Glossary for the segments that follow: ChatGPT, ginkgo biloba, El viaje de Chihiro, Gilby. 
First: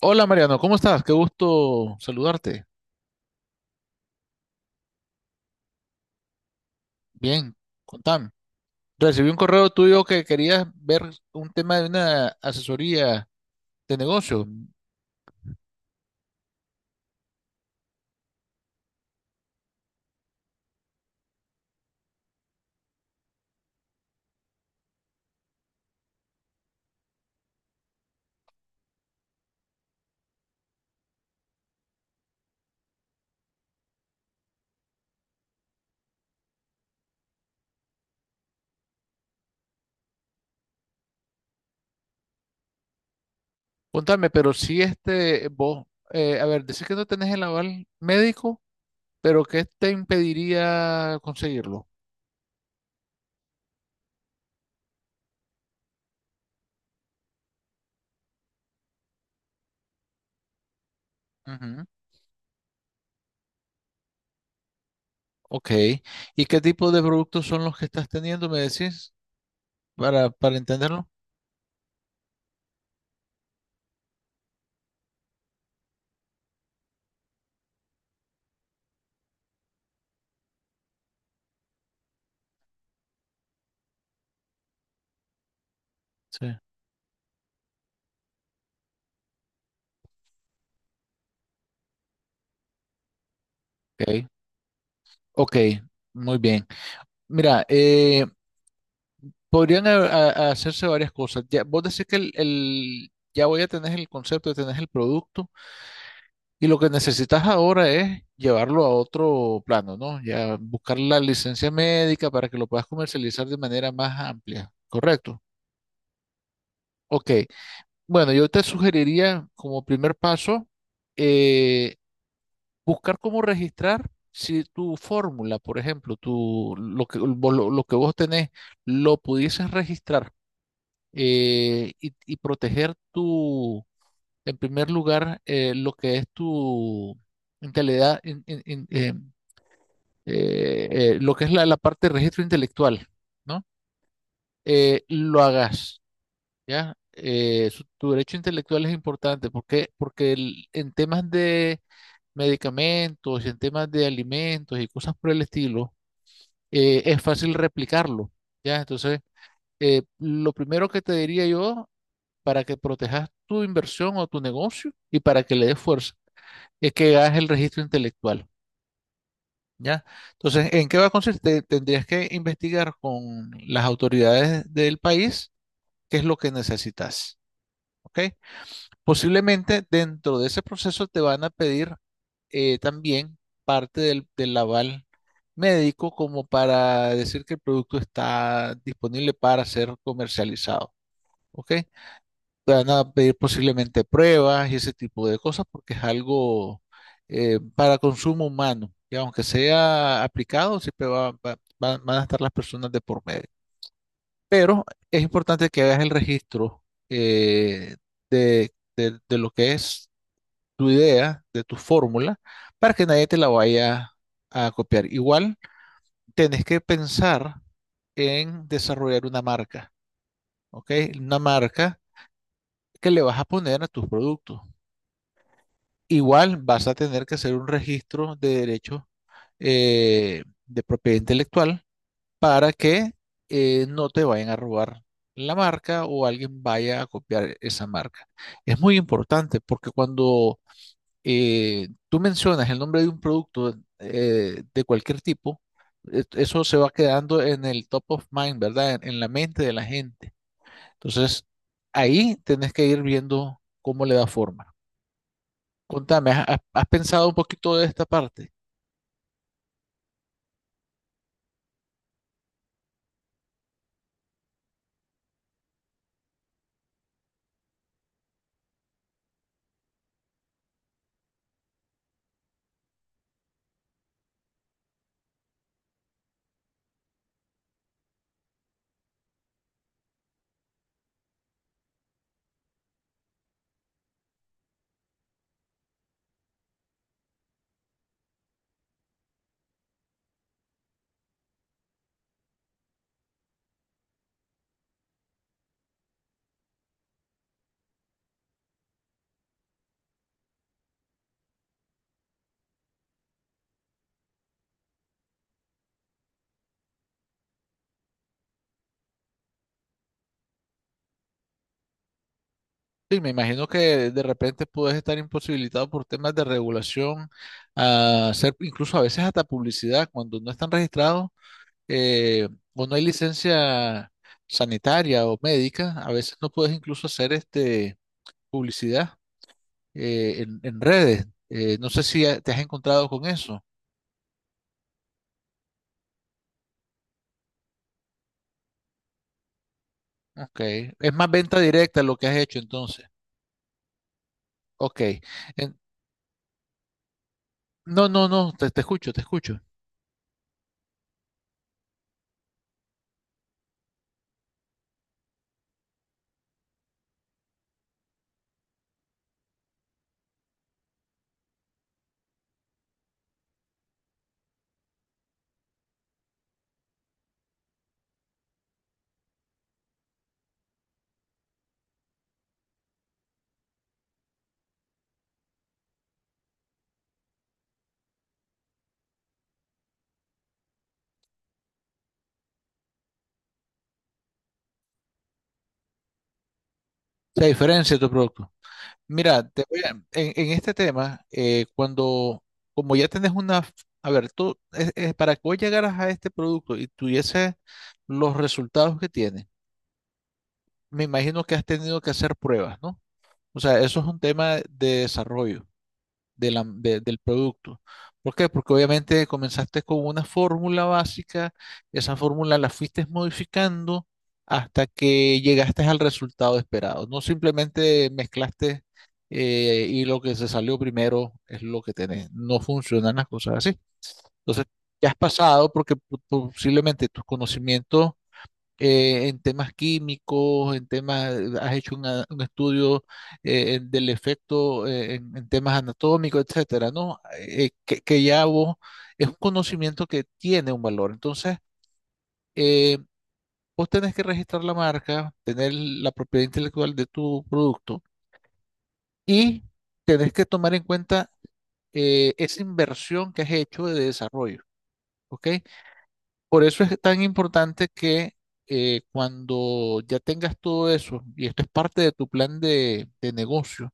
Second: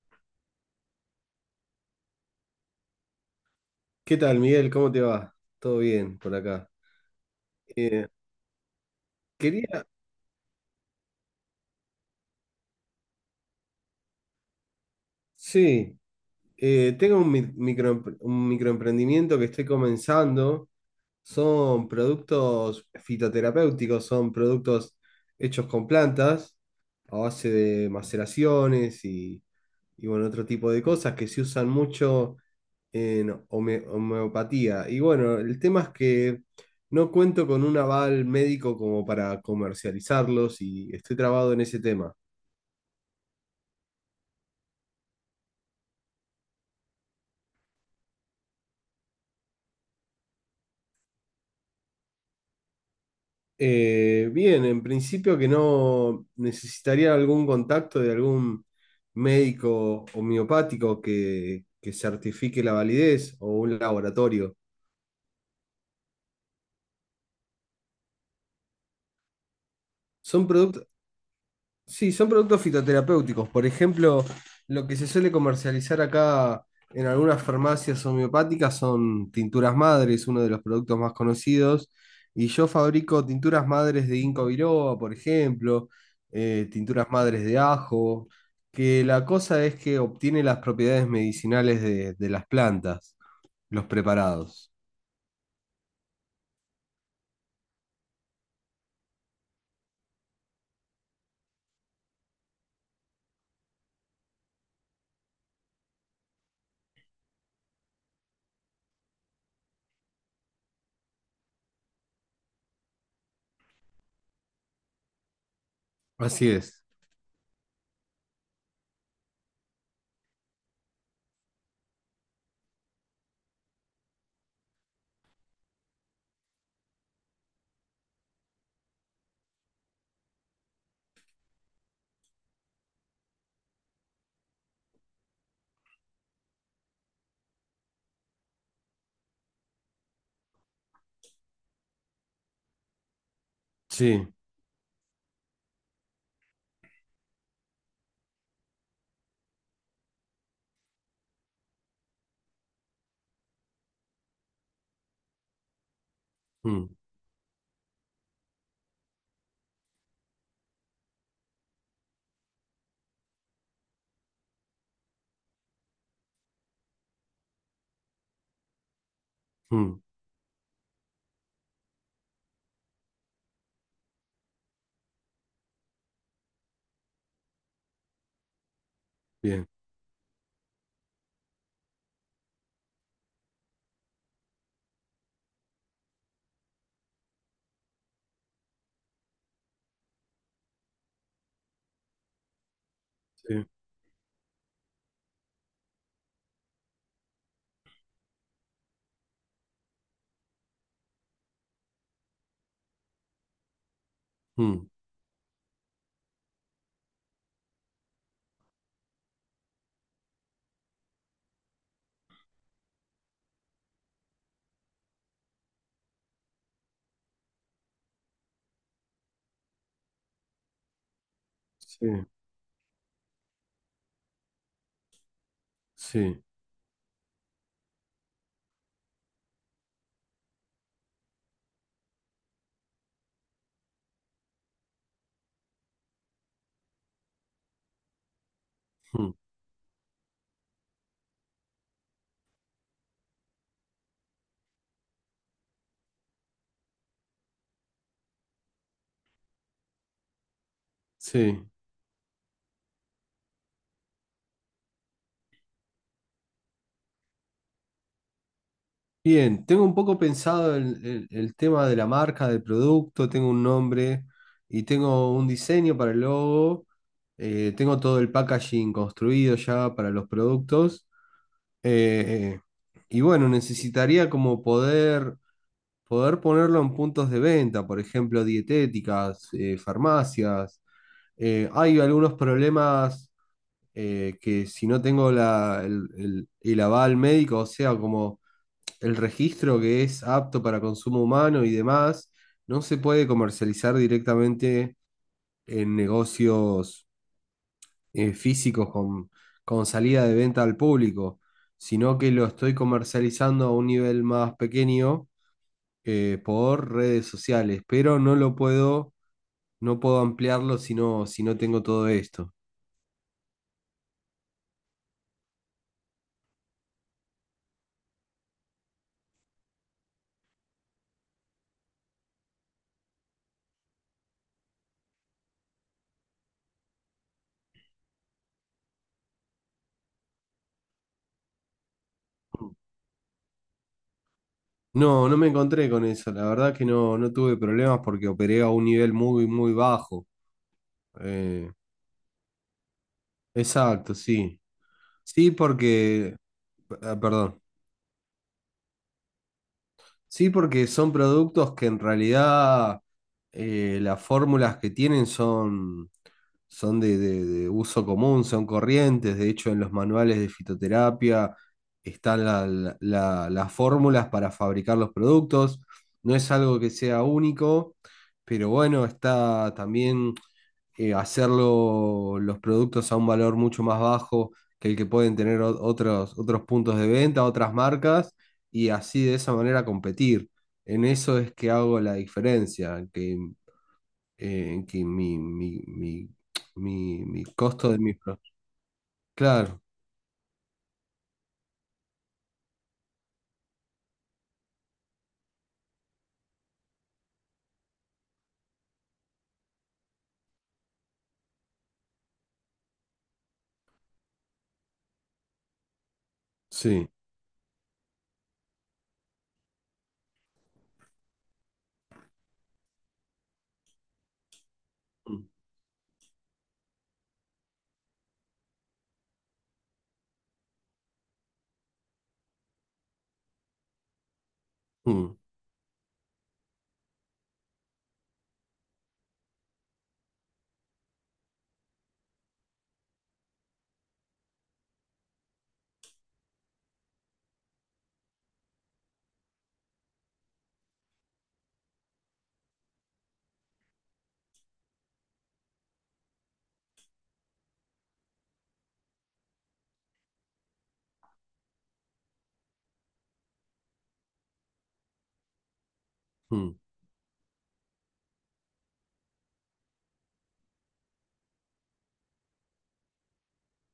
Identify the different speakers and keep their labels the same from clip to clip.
Speaker 1: Hola Mariano, ¿cómo estás? Qué gusto saludarte.
Speaker 2: ¿Qué tal, Miguel? ¿Cómo te va? ¿Todo bien por acá?
Speaker 1: Bien,
Speaker 2: Eh,
Speaker 1: contame. Recibí un correo
Speaker 2: quería,
Speaker 1: tuyo que querías ver un tema de una asesoría de negocio.
Speaker 2: sí, tengo un microemprendimiento que estoy comenzando. Son productos fitoterapéuticos, son productos hechos con plantas a base de maceraciones y, bueno, otro tipo de cosas que se usan mucho en homeopatía. Y bueno, el tema es que no cuento con un aval médico como para comercializarlos y estoy trabado en ese tema.
Speaker 1: Contame, pero si este, vos, a ver, decís que no tenés el aval médico, pero ¿qué te impediría conseguirlo?
Speaker 2: Bien, en principio que no necesitaría algún contacto de algún médico homeopático
Speaker 1: Ujú.
Speaker 2: que certifique la validez o un laboratorio.
Speaker 1: Ok. ¿Y qué tipo de productos son los que estás teniendo, me decís,
Speaker 2: ¿Son
Speaker 1: para
Speaker 2: productos
Speaker 1: entenderlo?
Speaker 2: sí, son productos fitoterapéuticos? Por ejemplo, lo que se suele comercializar acá en algunas farmacias homeopáticas son tinturas madres, uno de los productos más conocidos. Y yo fabrico tinturas madres de ginkgo biloba, por ejemplo,
Speaker 1: Sí.
Speaker 2: tinturas madres de ajo, que la cosa es que obtiene las propiedades medicinales de las plantas, los
Speaker 1: Ok,
Speaker 2: preparados.
Speaker 1: ok, muy bien. Mira, podrían hacerse varias cosas. Ya, vos decís que ya voy a tener el concepto, ya tenés el producto y lo que necesitas ahora es llevarlo a otro plano, ¿no? Ya buscar la licencia médica para que lo puedas comercializar de manera más amplia, ¿correcto?
Speaker 2: Así es.
Speaker 1: Ok. Bueno, yo te sugeriría como primer paso, eh, buscar cómo registrar si tu fórmula, por ejemplo, tu, lo que, lo que vos tenés, lo pudieses registrar, y proteger tu, en primer lugar, lo que es tu intelectualidad, lo que es la, la parte de registro intelectual, ¿no?
Speaker 2: Sí.
Speaker 1: Lo hagas, ¿ya? Tu derecho intelectual es importante porque, porque en temas de medicamentos, en temas de alimentos y cosas por el estilo,
Speaker 2: Mm,
Speaker 1: es fácil replicarlo, ¿ya? Entonces, lo primero que te diría yo para que protejas tu inversión o tu negocio y para que le des fuerza. Es que hagas el registro intelectual,
Speaker 2: mm,
Speaker 1: ¿ya? Entonces, ¿en qué va a consistir? Tendrías que investigar con las autoridades del país qué es lo que necesitas, ¿ok?
Speaker 2: bien.
Speaker 1: Posiblemente dentro de ese proceso te van a pedir, también parte del aval médico como para decir que el producto está disponible para ser comercializado, ¿ok? Van a pedir
Speaker 2: Sí.
Speaker 1: posiblemente pruebas y ese tipo de cosas porque es algo, para consumo humano. Y aunque sea aplicado, siempre van a estar las personas de por medio. Pero
Speaker 2: Mm,
Speaker 1: es importante que hagas el registro, eh, de, de lo que es tu idea, de tu fórmula, para que nadie te la vaya a copiar. Igual, tenés que pensar en desarrollar una marca, ¿ok? Una marca
Speaker 2: sí.
Speaker 1: que le vas a poner a tus productos.
Speaker 2: Sí.
Speaker 1: Igual vas a tener que hacer un registro de derechos, de propiedad intelectual para que, no te vayan a robar la marca o alguien vaya a copiar esa marca. Es muy
Speaker 2: Mm,
Speaker 1: importante porque cuando, tú mencionas el nombre de un producto, de cualquier tipo, eso se va quedando en el top of mind, ¿verdad? En la mente de la gente. Entonces,
Speaker 2: sí.
Speaker 1: ahí tenés que ir viendo cómo le da forma. Contame, ¿has, has pensado un poquito de esta parte?
Speaker 2: Bien, tengo un poco pensado el tema de la marca, del producto, tengo un nombre y tengo un diseño para el logo. Tengo todo el packaging construido ya para los productos, eh, y bueno, necesitaría como poder ponerlo en puntos de venta, por ejemplo, dietéticas, farmacias. Hay algunos problemas, que si no tengo el aval médico, o sea, como el registro que es apto para consumo humano y demás, no se puede comercializar directamente en negocios físicos con salida de venta al público, sino que lo estoy comercializando a un nivel más pequeño, por redes sociales, pero no lo no puedo ampliarlo si si no tengo todo esto.
Speaker 1: Sí, me imagino que de repente puedes estar imposibilitado por temas de regulación, a hacer incluso a veces hasta publicidad cuando no están registrados, eh, o no hay licencia sanitaria o médica, a veces no puedes incluso hacer este publicidad, en redes. No sé si te has encontrado con eso.
Speaker 2: No, no me encontré con eso, la verdad que no, no tuve problemas porque operé a un nivel muy, muy bajo.
Speaker 1: Ok, es más venta
Speaker 2: Eh,
Speaker 1: directa lo que has hecho entonces.
Speaker 2: exacto, sí.
Speaker 1: Ok.
Speaker 2: Sí,
Speaker 1: En-
Speaker 2: porque, ah, perdón,
Speaker 1: no, no, no, te escucho, te escucho.
Speaker 2: sí, porque son productos que en realidad, las fórmulas que tienen son, son de uso común, son corrientes. De hecho, en los manuales de fitoterapia están las fórmulas para fabricar los productos. No es algo que sea único, pero bueno, está también, hacerlo los productos a un valor mucho más bajo que el que pueden tener otros, otros puntos de venta, otras marcas, y así de esa manera competir. En eso es que hago la diferencia, que mi
Speaker 1: La
Speaker 2: costo
Speaker 1: diferencia
Speaker 2: de
Speaker 1: de tu
Speaker 2: mis
Speaker 1: producto. Mira,
Speaker 2: Claro,
Speaker 1: en este tema, cuando, como ya tenés una, a ver, tú, es para que vos llegaras a este producto y tuvieses los resultados que tiene, me imagino que has tenido que hacer pruebas, ¿no? O sea, eso es un tema de desarrollo
Speaker 2: sí.
Speaker 1: del producto. ¿Por qué? Porque obviamente comenzaste con una fórmula básica, esa fórmula la fuiste modificando hasta que
Speaker 2: Mm,
Speaker 1: llegaste al resultado esperado. No simplemente mezclaste, y lo que se salió primero es lo que tenés. No funcionan las cosas así. Entonces, ya has
Speaker 2: mm,
Speaker 1: pasado porque posiblemente tus conocimientos, en temas químicos, en temas, has hecho un estudio, del efecto, en temas anatómicos, etcétera, ¿no? Que ya vos es un conocimiento que tiene un valor. Entonces, eh, vos tenés que registrar la marca, tener la propiedad intelectual de tu producto y tenés que tomar en cuenta, esa inversión que has hecho de desarrollo, ¿ok? Por
Speaker 2: mm,
Speaker 1: eso es tan importante que, cuando ya tengas todo eso, y esto es parte de tu plan de negocio,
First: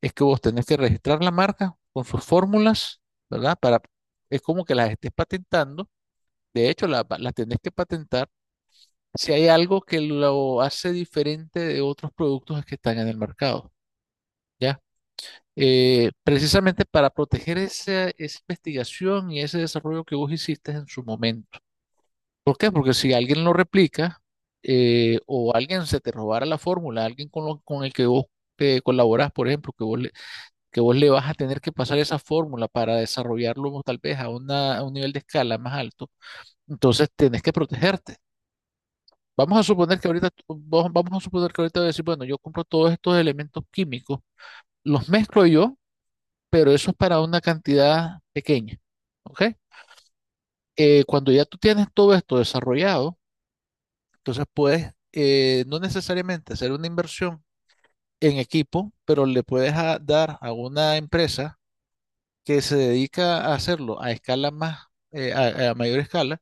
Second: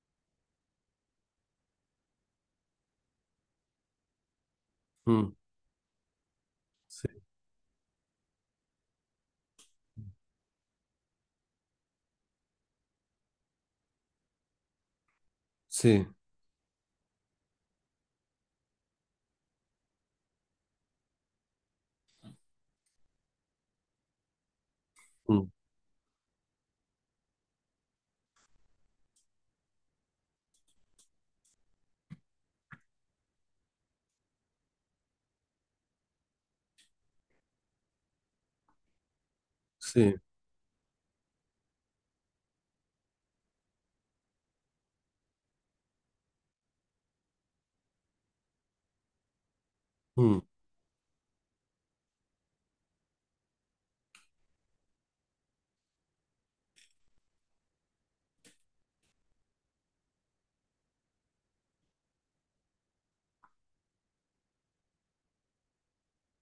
Speaker 1: es que vos tenés que registrar la marca con sus fórmulas, ¿verdad? Para, es como que las estés
Speaker 2: mm,
Speaker 1: patentando. De hecho,
Speaker 2: sí,
Speaker 1: las tenés que patentar si hay algo que lo hace diferente de otros productos que están en el mercado, ¿ya?
Speaker 2: sí,
Speaker 1: Precisamente para proteger esa, esa investigación y ese desarrollo que vos hiciste en su momento. ¿Por qué? Porque si alguien lo replica,
Speaker 2: mm,
Speaker 1: o alguien se te robara la fórmula, alguien con, con el que vos te colaborás, por ejemplo, que vos le vas a tener que pasar esa fórmula para desarrollarlo tal vez a, a un nivel de escala más alto, entonces tenés que protegerte. Vamos a suponer que
Speaker 2: sí,
Speaker 1: ahorita, vamos a suponer que ahorita voy a decir, bueno, yo compro todos estos elementos químicos, los mezclo yo, pero eso es para una cantidad pequeña, ¿ok?
Speaker 2: mm,
Speaker 1: Cuando ya tú tienes todo esto desarrollado, entonces puedes, no necesariamente hacer una inversión en equipo, pero le puedes dar a una empresa que se dedica a hacerlo a escala más, a mayor escala,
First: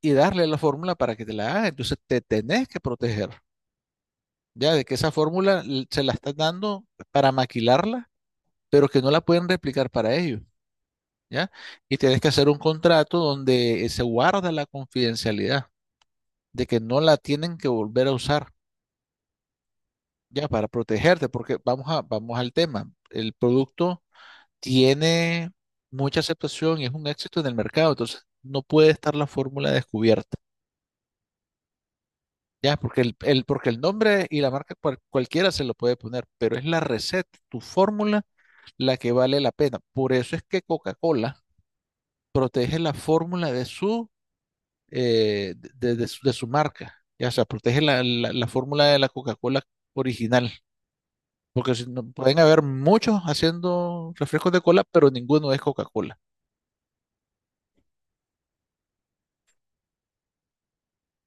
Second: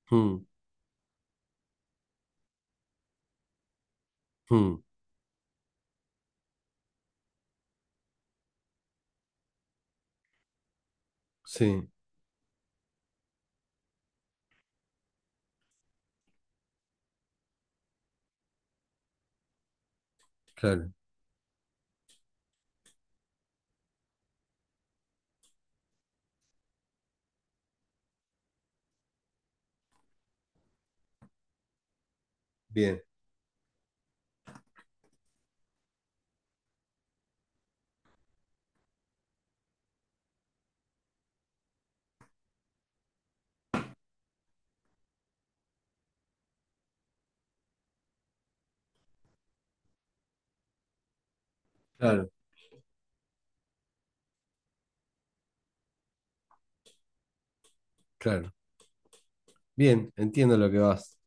Speaker 1: y
Speaker 2: mm,
Speaker 1: darle la fórmula para que te la haga. Entonces te tenés que proteger, ya
Speaker 2: mm,
Speaker 1: de que esa fórmula se la estás dando para maquilarla, pero que no la pueden replicar para ellos, ¿ya?
Speaker 2: sí,
Speaker 1: Y tienes que hacer un contrato donde, se guarda la confidencialidad, de que no la tienen que volver a usar, ya para
Speaker 2: claro,
Speaker 1: protegerte, porque vamos a, vamos al tema. El producto tiene mucha aceptación y es un éxito en el mercado, entonces no puede estar la fórmula descubierta, ya, porque
Speaker 2: bien,
Speaker 1: porque el nombre y la marca cualquiera se lo puede poner, pero es la receta, tu fórmula, la que vale la pena. Por eso es que Coca-Cola protege la fórmula de su, de su, de su marca, ya, o sea, protege la, la fórmula de la Coca-Cola original. Porque si no,
Speaker 2: claro,
Speaker 1: pueden haber muchos haciendo refrescos de cola, pero ninguno es Coca-Cola.
Speaker 2: claro. Bien, entiendo lo que vas.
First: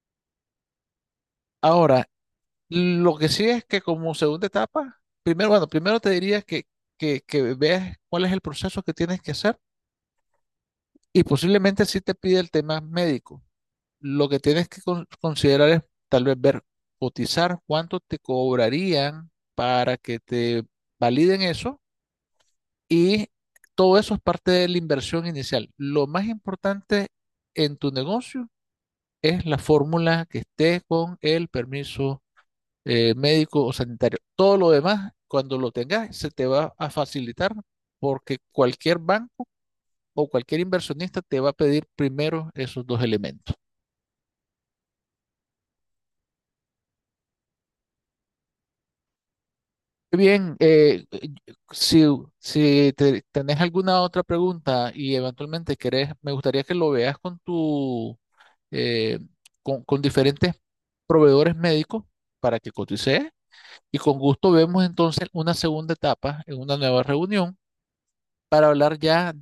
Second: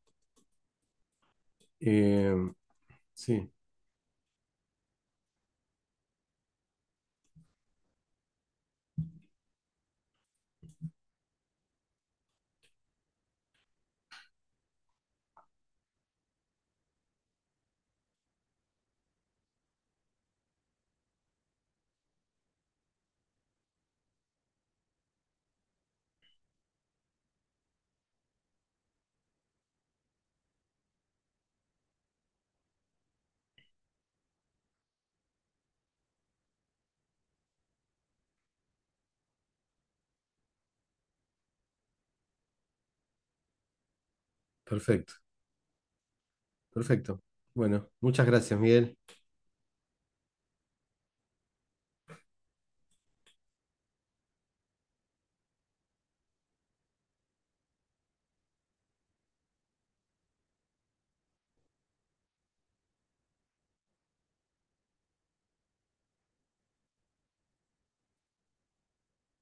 Speaker 1: Ahora,
Speaker 2: Eh,
Speaker 1: lo que sí
Speaker 2: Sí,
Speaker 1: es que como segunda etapa, primero, bueno, primero te diría que veas cuál es el proceso que tienes que hacer y posiblemente sí te pide el tema médico. Lo que tienes que considerar es tal vez ver, cotizar cuánto te cobrarían para que te validen eso y todo eso es parte de la inversión inicial. Lo más importante en tu negocio es la fórmula que esté con el permiso, médico o sanitario. Todo lo demás, cuando lo tengas, se te va a facilitar porque cualquier banco o cualquier inversionista te va a pedir primero esos dos elementos.
Speaker 2: perfecto, perfecto. Bueno, muchas gracias, Miguel.
Speaker 1: Bien, si, si tenés alguna otra pregunta y eventualmente querés, me gustaría que lo veas con tu, eh, con diferentes proveedores médicos para que cotices. Y con gusto vemos entonces una segunda etapa en una nueva reunión para hablar ya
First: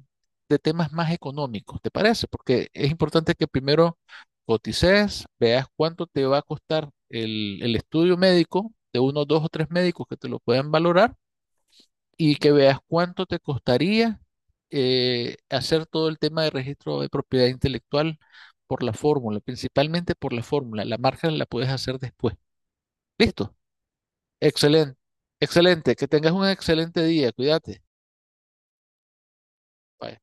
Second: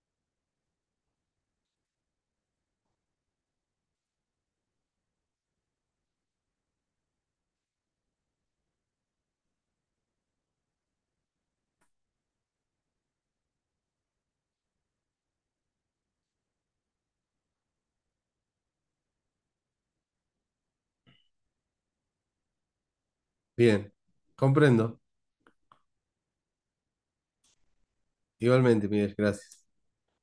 Speaker 1: de temas más económicos, ¿te parece? Porque es importante que primero cotices, veas cuánto te va a costar el estudio médico de uno, dos o tres médicos que te lo puedan valorar y que veas cuánto te costaría, hacer todo el tema de registro de propiedad intelectual por la fórmula, principalmente por la fórmula. La marca la puedes hacer después. ¿Listo?
Speaker 2: Bien,
Speaker 1: Excelente,
Speaker 2: comprendo.
Speaker 1: excelente, que tengas un excelente día, cuídate.
Speaker 2: Igualmente, Miguel, gracias.
Speaker 1: Bye.